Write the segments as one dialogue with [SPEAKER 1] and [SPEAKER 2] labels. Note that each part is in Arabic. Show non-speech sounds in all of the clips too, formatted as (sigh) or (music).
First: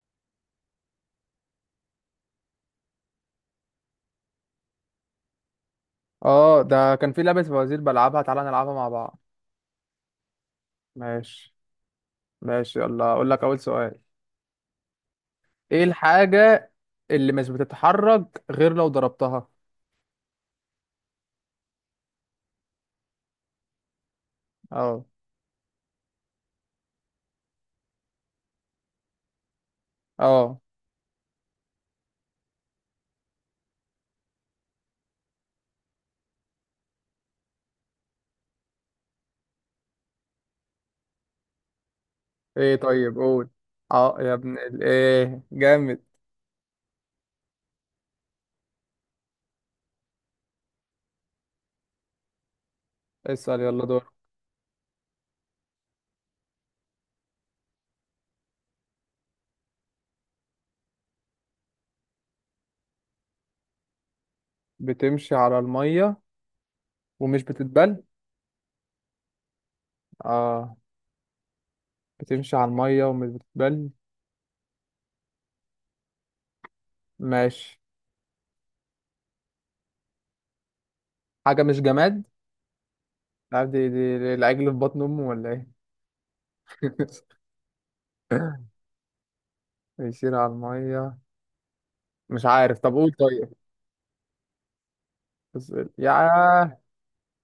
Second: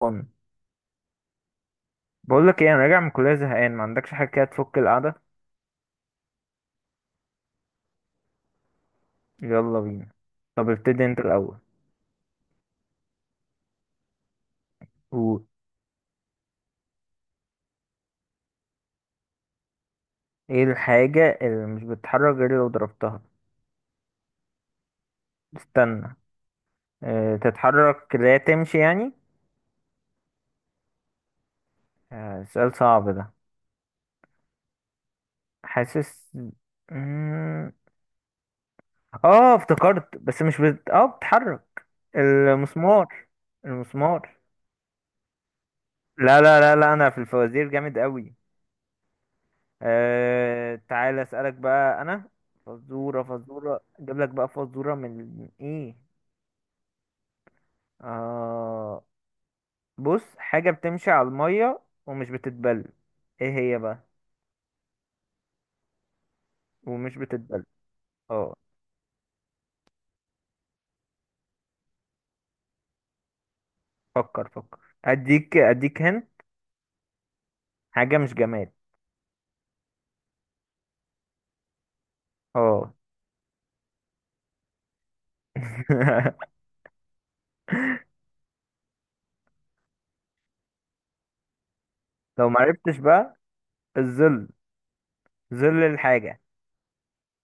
[SPEAKER 1] فن. بقول لك ايه، انا راجع من الكليه زهقان، ما عندكش حاجه كده تفك القعده؟
[SPEAKER 2] اه ده كان في لعبة فوازير بلعبها، تعالى نلعبها مع بعض.
[SPEAKER 1] يلا بينا. طب ابتدي انت
[SPEAKER 2] ماشي.
[SPEAKER 1] الاول.
[SPEAKER 2] ماشي اقول لك اول سؤال.
[SPEAKER 1] قول.
[SPEAKER 2] ايه الحاجة اللي مش بتتحرك غير لو ضربتها؟
[SPEAKER 1] ايه الحاجه اللي مش بتتحرك غير لو ضربتها؟
[SPEAKER 2] اه.
[SPEAKER 1] استنى. اه تتحرك لا تمشي يعني؟
[SPEAKER 2] اه.
[SPEAKER 1] اه سؤال صعب ده. حاسس. مم، اه افتكرت، بس مش بت... اه بتتحرك.
[SPEAKER 2] ايه؟ طيب
[SPEAKER 1] المسمار.
[SPEAKER 2] قول. اه يا
[SPEAKER 1] المسمار.
[SPEAKER 2] ابن ايه جامد.
[SPEAKER 1] لا لا لا لا، انا في الفوازير جامد قوي. آه تعالى اسألك بقى انا. فزورة
[SPEAKER 2] اسأل
[SPEAKER 1] فزورة،
[SPEAKER 2] يلا دور.
[SPEAKER 1] اجيب لك بقى فزورة من ايه. آه. بص، حاجة بتمشي على المية ومش بتتبل. ايه هي بقى؟
[SPEAKER 2] بتمشي على المية
[SPEAKER 1] ومش
[SPEAKER 2] ومش
[SPEAKER 1] بتتبل.
[SPEAKER 2] بتتبل؟
[SPEAKER 1] اه.
[SPEAKER 2] اه. بتمشي على المية ومش بتتبل.
[SPEAKER 1] فكر فكر، اديك اديك هن.
[SPEAKER 2] ماشي.
[SPEAKER 1] حاجة مش جماد.
[SPEAKER 2] حاجة مش جماد؟
[SPEAKER 1] اه.
[SPEAKER 2] لا، دي العجل في بطن امه ولا ايه؟
[SPEAKER 1] (laughs)
[SPEAKER 2] (laughs) بيسير على المية، مش
[SPEAKER 1] لو
[SPEAKER 2] عارف، طب
[SPEAKER 1] معرفتش
[SPEAKER 2] قول
[SPEAKER 1] بقى،
[SPEAKER 2] طيب.
[SPEAKER 1] الظل.
[SPEAKER 2] بس.
[SPEAKER 1] ظل
[SPEAKER 2] يا
[SPEAKER 1] الحاجة.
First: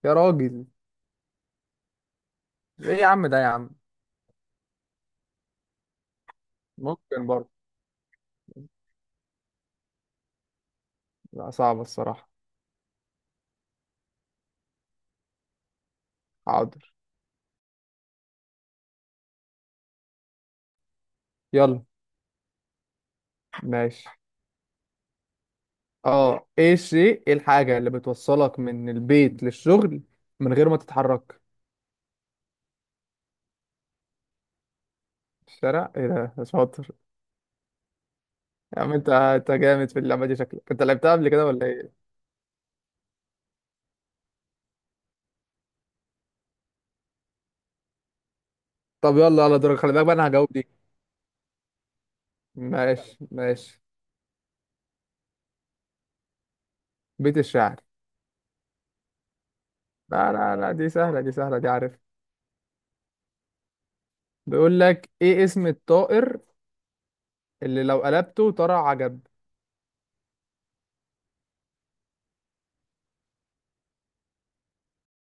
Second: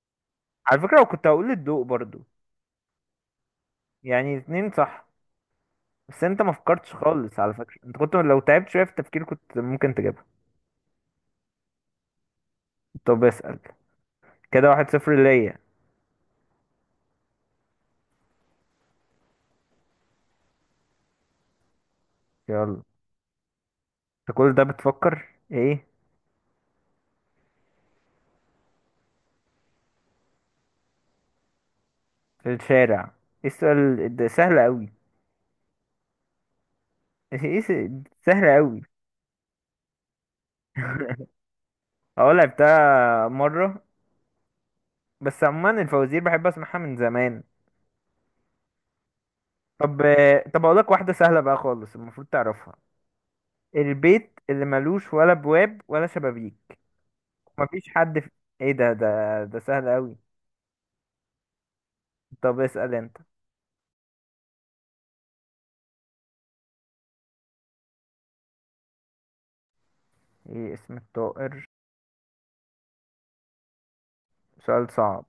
[SPEAKER 2] يا راجل.
[SPEAKER 1] على فكرة لو كنت هقول الضوء برضو،
[SPEAKER 2] ايه يا عم؟ ده يا عم
[SPEAKER 1] يعني 2 صح. بس انت ما فكرتش
[SPEAKER 2] ممكن
[SPEAKER 1] خالص،
[SPEAKER 2] برضه.
[SPEAKER 1] على فكرة انت كنت لو تعبت شوية في التفكير كنت ممكن تجيبها.
[SPEAKER 2] لا صعبة الصراحة.
[SPEAKER 1] طب اسأل. كده 1-0 ليا.
[SPEAKER 2] حاضر. يلا.
[SPEAKER 1] يلا.
[SPEAKER 2] ماشي.
[SPEAKER 1] انت كل ده بتفكر ايه؟
[SPEAKER 2] اه ايه الشيء، ايه الحاجة اللي بتوصلك من البيت للشغل من غير ما تتحرك؟
[SPEAKER 1] في الشارع. ايه السؤال ده سهل قوي.
[SPEAKER 2] الشارع؟ ايه ده؟ شاطر.
[SPEAKER 1] (laughs) ايه س- سهل قوي.
[SPEAKER 2] يا عم انت، انت جامد في اللعبة دي، شكلك انت لعبتها قبل
[SPEAKER 1] (laughs)
[SPEAKER 2] كده ولا ايه؟
[SPEAKER 1] اه لعبتها مرة، بس عموما الفوازير بحب اسمعها من زمان.
[SPEAKER 2] طب يلا على دورك، خلي
[SPEAKER 1] طب.
[SPEAKER 2] بالك بقى انا هجاوب دي.
[SPEAKER 1] اقول لك واحدة سهلة بقى خالص المفروض تعرفها.
[SPEAKER 2] ماشي ماشي.
[SPEAKER 1] البيت اللي ملوش ولا بواب ولا شبابيك.
[SPEAKER 2] بيت الشعر.
[SPEAKER 1] مفيش حد في... ايه ده سهل قوي.
[SPEAKER 2] لا لا لا، دي سهلة دي سهلة دي عارف.
[SPEAKER 1] طب اسأل انت.
[SPEAKER 2] بيقول لك ايه اسم الطائر اللي لو قلبته طلع عجب؟
[SPEAKER 1] ايه اسم الطائر؟ سؤال صعب.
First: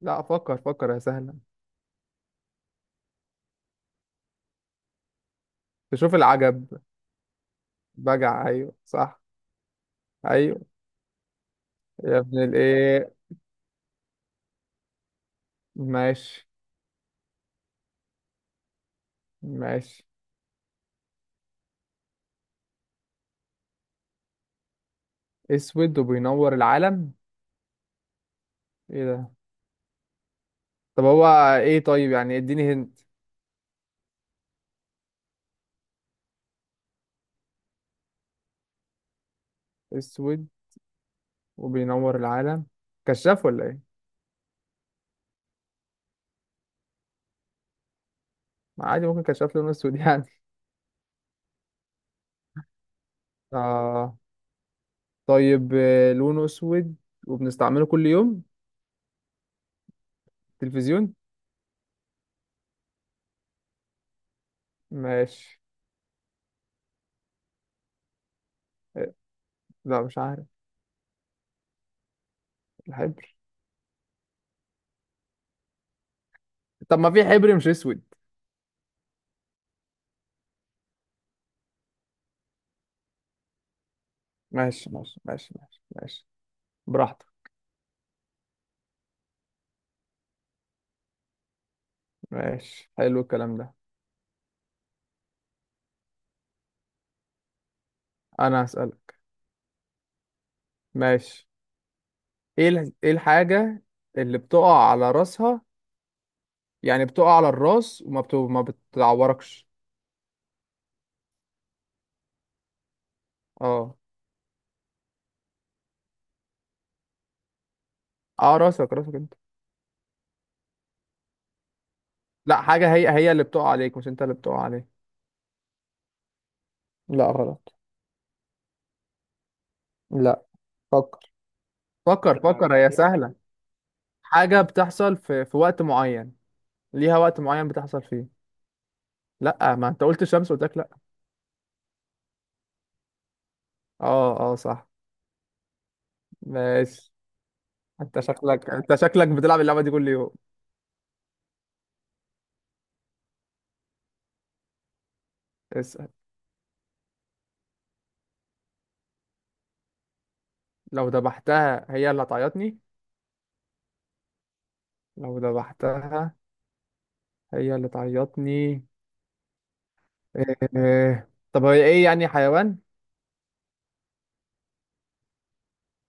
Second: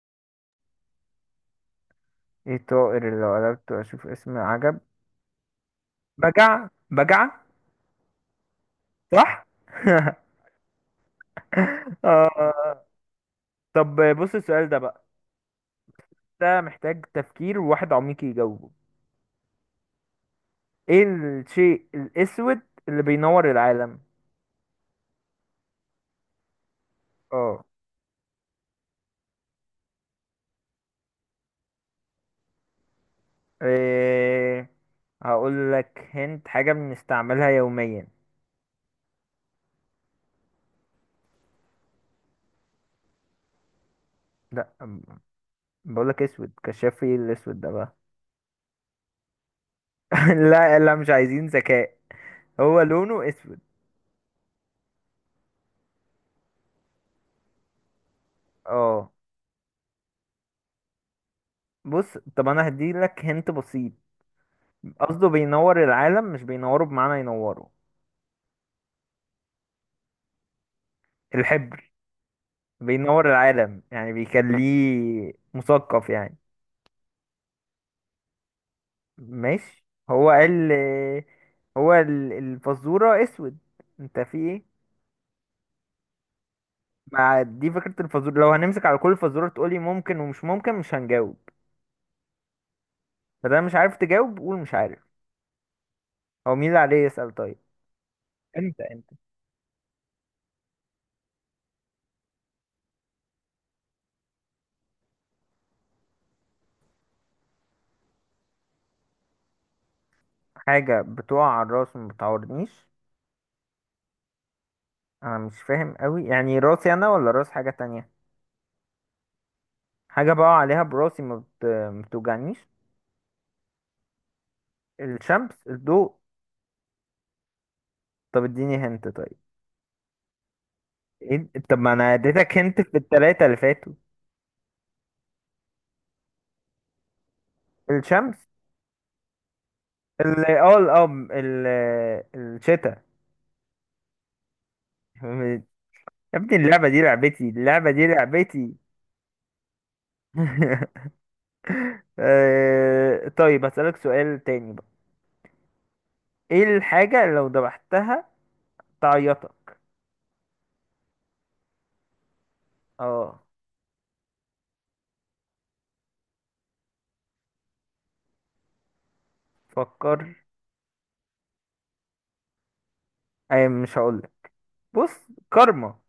[SPEAKER 2] لا فكر فكر، يا سهلة.
[SPEAKER 1] ايه الطائر اللي لو قلبته اشوف اسم عجب؟
[SPEAKER 2] تشوف
[SPEAKER 1] بجع
[SPEAKER 2] العجب.
[SPEAKER 1] بجع.
[SPEAKER 2] بجع؟ أيوه صح.
[SPEAKER 1] صح. (laughs)
[SPEAKER 2] أيوه. يا ابن
[SPEAKER 1] آه.
[SPEAKER 2] الإيه.
[SPEAKER 1] طب بص السؤال ده بقى،
[SPEAKER 2] ماشي
[SPEAKER 1] ده محتاج تفكير وواحد عميق يجاوبه.
[SPEAKER 2] ماشي.
[SPEAKER 1] ايه الشيء الاسود اللي بينور العالم؟
[SPEAKER 2] أسود وبينور العالم؟
[SPEAKER 1] اه.
[SPEAKER 2] إيه ده؟ طب هو إيه؟ طيب يعني إديني هنت.
[SPEAKER 1] إيه... هقول لك هنت، حاجة بنستعملها يوميا.
[SPEAKER 2] أسود وبينور العالم، كشاف ولا إيه؟
[SPEAKER 1] لا، بقول لك اسود كشاف، ايه الاسود ده بقى.
[SPEAKER 2] ما عادي ممكن كشاف لونه أسود (laughs) يعني.
[SPEAKER 1] (laughs) لا لا مش عايزين ذكاء. هو لونه اسود.
[SPEAKER 2] آه. طيب آه، لونه أسود وبنستعمله كل يوم.
[SPEAKER 1] اه.
[SPEAKER 2] تلفزيون؟
[SPEAKER 1] بص، طب انا هديلك هنت بسيط. قصده
[SPEAKER 2] ماشي.
[SPEAKER 1] بينور العالم مش بينوره بمعنى ينوره.
[SPEAKER 2] إيه، لا مش عارف.
[SPEAKER 1] الحبر بينور
[SPEAKER 2] الحبر؟
[SPEAKER 1] العالم يعني بيخليه مثقف يعني.
[SPEAKER 2] طب ما في حبر مش أسود.
[SPEAKER 1] ماشي. هو قال. الفزورة اسود. انت في ايه؟
[SPEAKER 2] ماشي ماشي. براحتك.
[SPEAKER 1] مع دي فكرة الفزورة لو هنمسك على كل فزورة تقولي ممكن ومش ممكن مش هنجاوب.
[SPEAKER 2] ماشي، حلو الكلام
[SPEAKER 1] فده مش
[SPEAKER 2] ده.
[SPEAKER 1] عارف تجاوب قول مش عارف. هو مين اللي عليه يسأل طيب؟
[SPEAKER 2] انا
[SPEAKER 1] انت.
[SPEAKER 2] هسألك. ماشي. ايه ايه الحاجة اللي بتقع على راسها، يعني بتقع على الراس ما بتعوركش؟
[SPEAKER 1] حاجة بتقع على الراس وما بتعورنيش.
[SPEAKER 2] اه.
[SPEAKER 1] انا مش فاهم قوي، يعني راسي انا ولا راس حاجة تانية؟
[SPEAKER 2] اه راسك، راسك انت.
[SPEAKER 1] حاجة بقع عليها براسي ما
[SPEAKER 2] لا
[SPEAKER 1] بتوجعنيش.
[SPEAKER 2] حاجة هي هي اللي بتقع عليك، مش انت اللي بتقع عليك.
[SPEAKER 1] الشمس؟ الضوء؟
[SPEAKER 2] لا غلط.
[SPEAKER 1] طب اديني هنت طيب.
[SPEAKER 2] لا فكر
[SPEAKER 1] ايه ده؟ طب ما انا
[SPEAKER 2] فكر. لا
[SPEAKER 1] اديتك
[SPEAKER 2] فكر،
[SPEAKER 1] هنت
[SPEAKER 2] هي هي
[SPEAKER 1] في
[SPEAKER 2] سهلة.
[SPEAKER 1] التلاتة اللي فاتوا.
[SPEAKER 2] حاجة بتحصل في وقت معين، ليها وقت معين بتحصل فيه.
[SPEAKER 1] الشمس.
[SPEAKER 2] لا ما انت قلت
[SPEAKER 1] ال
[SPEAKER 2] الشمس قلت
[SPEAKER 1] اه
[SPEAKER 2] لك
[SPEAKER 1] ال-
[SPEAKER 2] لا.
[SPEAKER 1] اه ال الشتاء.
[SPEAKER 2] اه اه صح.
[SPEAKER 1] (laughs) يا ابني اللعبة دي
[SPEAKER 2] ماشي.
[SPEAKER 1] لعبتي، اللعبة دي
[SPEAKER 2] انت هي، شكلك
[SPEAKER 1] لعبتي.
[SPEAKER 2] انت شكلك بتلعب اللعبة دي كل يوم.
[SPEAKER 1] (laughs) آه، طيب هسألك سؤال تاني بقى.
[SPEAKER 2] اسأل.
[SPEAKER 1] ايه الحاجة اللي لو ذبحتها تعيطك؟
[SPEAKER 2] لو ذبحتها هي اللي هتعيطني؟
[SPEAKER 1] اه.
[SPEAKER 2] لو ذبحتها هي اللي تعيطني.
[SPEAKER 1] فكر.
[SPEAKER 2] إيه. طب هي ايه؟ يعني حيوان؟
[SPEAKER 1] اي مش هقولك. بص. كارما.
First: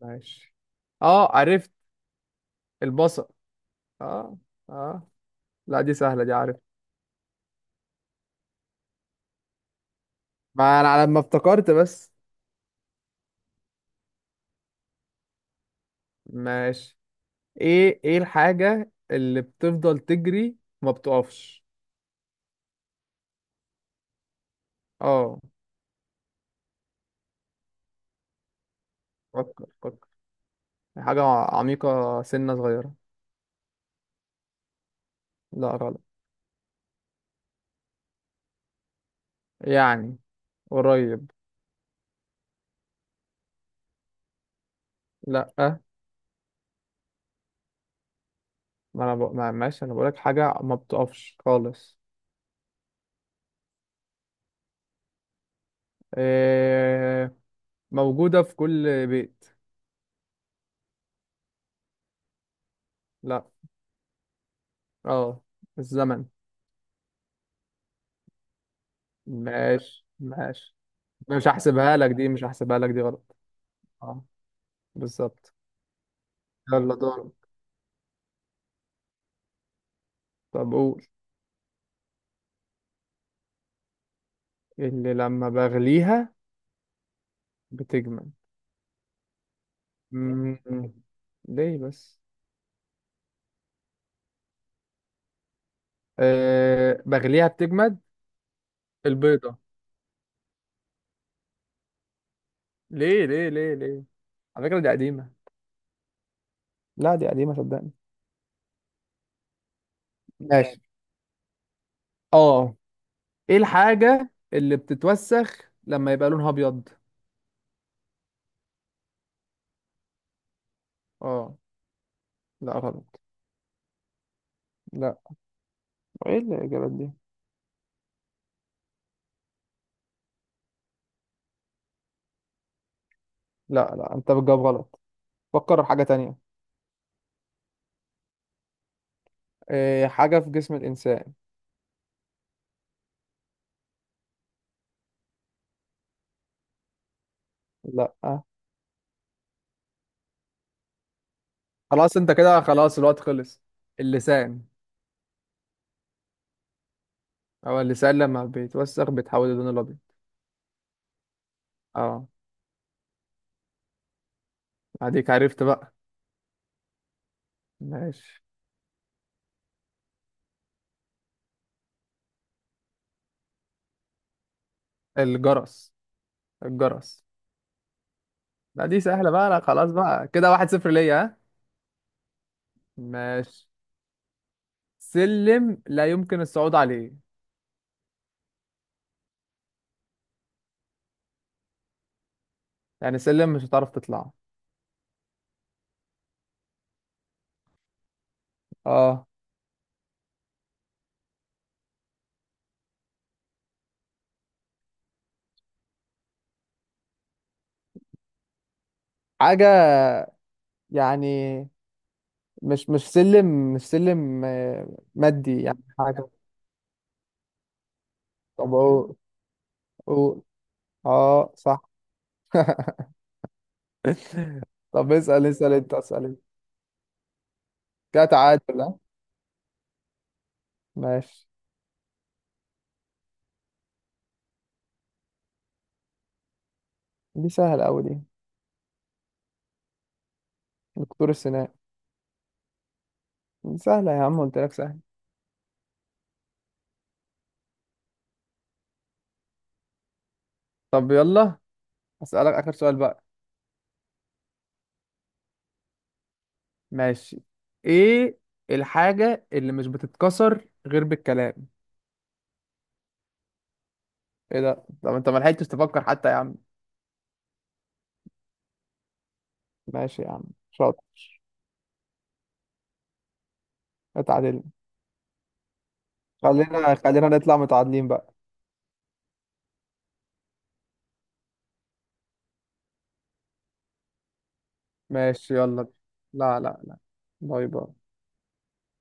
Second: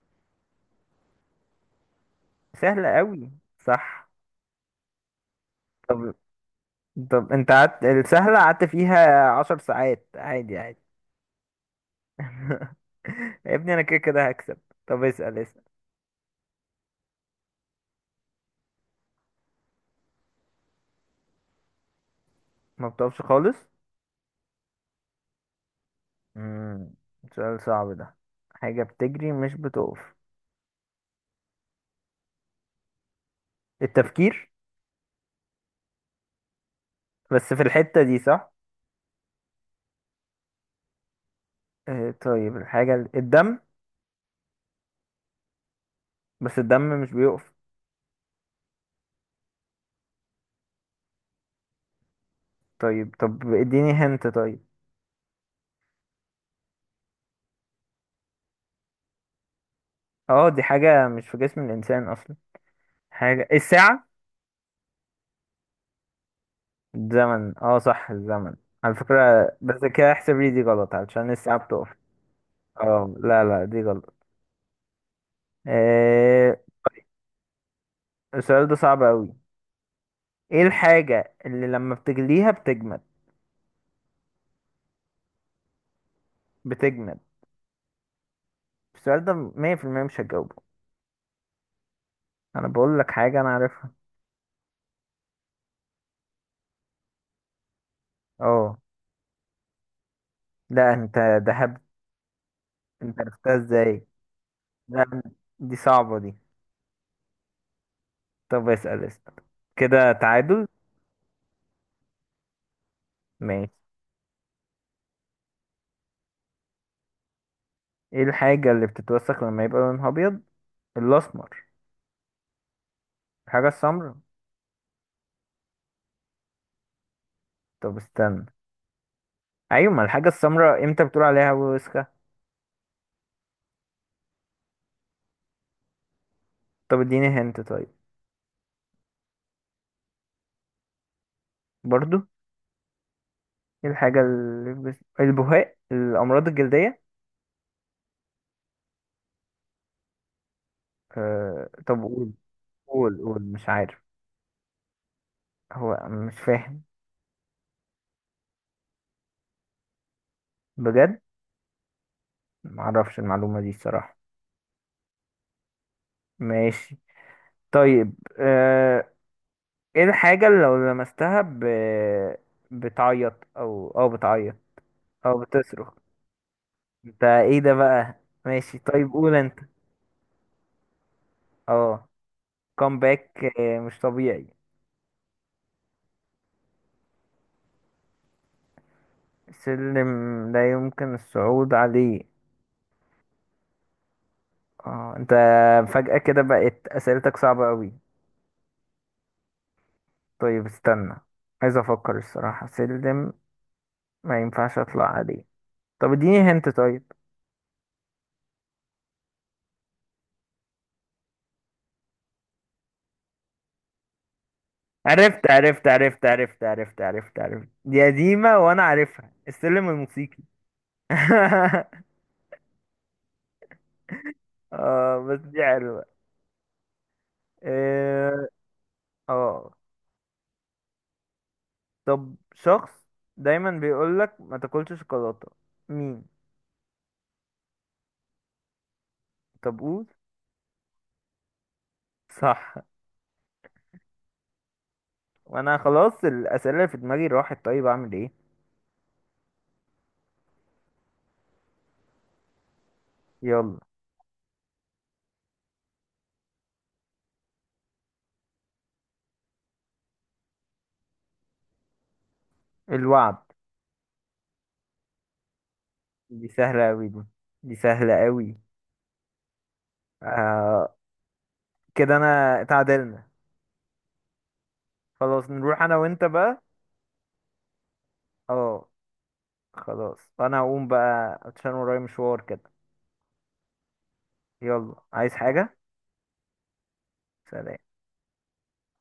[SPEAKER 2] ماشي. اه عرفت.
[SPEAKER 1] سهلة
[SPEAKER 2] البصل.
[SPEAKER 1] قوي. صح.
[SPEAKER 2] اه. اه. لا دي
[SPEAKER 1] طب.
[SPEAKER 2] سهلة دي عارف.
[SPEAKER 1] طب انت قعدت السهلة قعدت فيها 10 ساعات عادي عادي.
[SPEAKER 2] ما انا على ما افتكرت بس.
[SPEAKER 1] (laughs) يا ابني انا كده كده هكسب. طب اسأل اسأل.
[SPEAKER 2] ماشي. ايه الحاجة اللي بتفضل تجري وما بتقفش؟
[SPEAKER 1] ما بتقفش خالص.
[SPEAKER 2] اه.
[SPEAKER 1] امم سؤال صعب ده. حاجة بتجري مش
[SPEAKER 2] فكر فكر.
[SPEAKER 1] بتقف.
[SPEAKER 2] حاجة عميقة، سنة صغيرة.
[SPEAKER 1] التفكير.
[SPEAKER 2] لا غلط.
[SPEAKER 1] بس في الحتة دي صح.
[SPEAKER 2] يعني قريب.
[SPEAKER 1] آه، طيب الحاجة الدم.
[SPEAKER 2] لا
[SPEAKER 1] بس الدم مش بيقف.
[SPEAKER 2] ما ماشي، انا بقولك حاجة ما بتقفش خالص.
[SPEAKER 1] طيب. طب اديني هنت طيب.
[SPEAKER 2] إيه... موجودة في كل بيت.
[SPEAKER 1] اه دي حاجة مش في جسم الإنسان أصلا.
[SPEAKER 2] لا.
[SPEAKER 1] حاجة الساعة.
[SPEAKER 2] اه الزمن.
[SPEAKER 1] الزمن. اه صح الزمن. على فكرة. بس
[SPEAKER 2] ماشي
[SPEAKER 1] كده احسب لي دي
[SPEAKER 2] ماشي.
[SPEAKER 1] غلط علشان
[SPEAKER 2] مش
[SPEAKER 1] الساعة بتقف.
[SPEAKER 2] هحسبها لك دي، مش هحسبها لك دي
[SPEAKER 1] اه
[SPEAKER 2] غلط.
[SPEAKER 1] لا لا دي غلط.
[SPEAKER 2] اه بالظبط.
[SPEAKER 1] آه.
[SPEAKER 2] يلا دور.
[SPEAKER 1] السؤال ده صعب أوي. ايه
[SPEAKER 2] طب قول.
[SPEAKER 1] الحاجة اللي لما بتجليها بتجمد؟
[SPEAKER 2] اللي لما بغليها
[SPEAKER 1] بتجمد.
[SPEAKER 2] بتجمد؟
[SPEAKER 1] السؤال ده 100% مش هجاوبه.
[SPEAKER 2] مم. ليه بس؟
[SPEAKER 1] انا بقول لك حاجة انا عارفها.
[SPEAKER 2] إيه... بغليها بتجمد.
[SPEAKER 1] اه.
[SPEAKER 2] البيضة.
[SPEAKER 1] لا انت. ده هب. انت
[SPEAKER 2] ليه ليه
[SPEAKER 1] عرفتها
[SPEAKER 2] ليه ليه؟
[SPEAKER 1] ازاي؟
[SPEAKER 2] على فكرة دي
[SPEAKER 1] لا
[SPEAKER 2] قديمة.
[SPEAKER 1] دي صعبة دي.
[SPEAKER 2] لا دي قديمة صدقني.
[SPEAKER 1] طب اسأل اسأل. كده تعادل.
[SPEAKER 2] ماشي. اه ايه
[SPEAKER 1] ماشي.
[SPEAKER 2] الحاجة اللي بتتوسخ لما يبقى لونها ابيض؟
[SPEAKER 1] ايه الحاجة اللي بتتوسخ لما يبقى لونها ابيض؟
[SPEAKER 2] اه.
[SPEAKER 1] الاسمر.
[SPEAKER 2] لا غلط.
[SPEAKER 1] الحاجة السمراء.
[SPEAKER 2] لا ايه الاجابات دي؟
[SPEAKER 1] طب استنى. ايوه، ما الحاجة السمراء امتى بتقول عليها وسخة؟
[SPEAKER 2] لا لا انت بتجاوب غلط، فكر في حاجة تانية.
[SPEAKER 1] طب اديني هنت طيب.
[SPEAKER 2] إيه حاجة في جسم الانسان.
[SPEAKER 1] برضو. ايه الحاجة اللي بس... البهاق، الامراض الجلدية.
[SPEAKER 2] لا.
[SPEAKER 1] آه... طب
[SPEAKER 2] خلاص انت
[SPEAKER 1] قول.
[SPEAKER 2] كده، خلاص الوقت
[SPEAKER 1] قول قول
[SPEAKER 2] خلص.
[SPEAKER 1] مش عارف.
[SPEAKER 2] اللسان.
[SPEAKER 1] هو مش فاهم.
[SPEAKER 2] هو اللسان لما بيتوسخ بيتحول للون الابيض.
[SPEAKER 1] بجد.
[SPEAKER 2] اه.
[SPEAKER 1] معرفش المعلومة دي الصراحة.
[SPEAKER 2] اديك عرفت بقى.
[SPEAKER 1] ماشي. طيب.
[SPEAKER 2] ماشي.
[SPEAKER 1] آه، ايه الحاجة اللي لو لمستها ب... بتعيط او بتعيط او
[SPEAKER 2] الجرس.
[SPEAKER 1] بتصرخ. انت
[SPEAKER 2] الجرس.
[SPEAKER 1] ايه ده بقى؟ ماشي
[SPEAKER 2] لا دي
[SPEAKER 1] طيب
[SPEAKER 2] سهلة
[SPEAKER 1] قول
[SPEAKER 2] بقى،
[SPEAKER 1] انت.
[SPEAKER 2] لا خلاص بقى كده واحد صفر ليا، ها.
[SPEAKER 1] اه. كومباك.
[SPEAKER 2] ماشي.
[SPEAKER 1] مش طبيعي.
[SPEAKER 2] سلم لا يمكن الصعود عليه.
[SPEAKER 1] سلم لا يمكن الصعود عليه.
[SPEAKER 2] يعني سلم مش هتعرف تطلعه.
[SPEAKER 1] اه. انت فجأة كده بقت اسئلتك صعبة قوي.
[SPEAKER 2] اه.
[SPEAKER 1] طيب استنى، عايز افكر الصراحة، سلم ما ينفعش اطلع عليه. طب اديني هنت طيب.
[SPEAKER 2] حاجة يعني، مش مش سلم، مش سلم آه،
[SPEAKER 1] عرفت
[SPEAKER 2] مادي يعني
[SPEAKER 1] عرفت عرفت
[SPEAKER 2] حاجة.
[SPEAKER 1] عرفت عرفت عرفت عرفت دي قديمة
[SPEAKER 2] طب
[SPEAKER 1] وانا
[SPEAKER 2] أقول.
[SPEAKER 1] عارفها، السلم الموسيقي.
[SPEAKER 2] أقول. اه صح.
[SPEAKER 1] (laughs)
[SPEAKER 2] (laughs) طب
[SPEAKER 1] اه بس
[SPEAKER 2] اسأل
[SPEAKER 1] دي
[SPEAKER 2] اسأل انت،
[SPEAKER 1] حلوة.
[SPEAKER 2] اسأل انت. كده
[SPEAKER 1] اه.
[SPEAKER 2] تعادل ها؟
[SPEAKER 1] آه.
[SPEAKER 2] ماشي.
[SPEAKER 1] طب شخص دايما بيقولك ما تاكلش شوكولاتة، مين؟
[SPEAKER 2] دي سهلة أوي دي.
[SPEAKER 1] طب قول.
[SPEAKER 2] دكتور السنان.
[SPEAKER 1] صح.
[SPEAKER 2] دي سهلة يا عم، قلت لك سهلة.
[SPEAKER 1] وانا خلاص الاسئلة اللي في دماغي راحت، طيب اعمل ايه؟
[SPEAKER 2] طب يلا أسألك آخر سؤال بقى.
[SPEAKER 1] يلا.
[SPEAKER 2] ماشي. ايه الحاجة اللي مش بتتكسر غير بالكلام؟
[SPEAKER 1] الوعد.
[SPEAKER 2] ايه ده؟ طب انت ما لحقتش تفكر حتى يا
[SPEAKER 1] دي
[SPEAKER 2] عم.
[SPEAKER 1] سهلة اوي دي، دي سهلة اوي.
[SPEAKER 2] ماشي يا عم.
[SPEAKER 1] آه.
[SPEAKER 2] شاطر.
[SPEAKER 1] كده انا اتعادلنا.
[SPEAKER 2] اتعادل.
[SPEAKER 1] خلاص نروح انا وانت بقى.
[SPEAKER 2] خلينا خلينا نطلع متعادلين بقى.
[SPEAKER 1] اه. خلاص انا هقوم بقى عشان ورايا مشوار كده. يلا عايز
[SPEAKER 2] ماشي
[SPEAKER 1] حاجة؟
[SPEAKER 2] يلا بينا. لا لا لا. باي
[SPEAKER 1] سلام.
[SPEAKER 2] باي.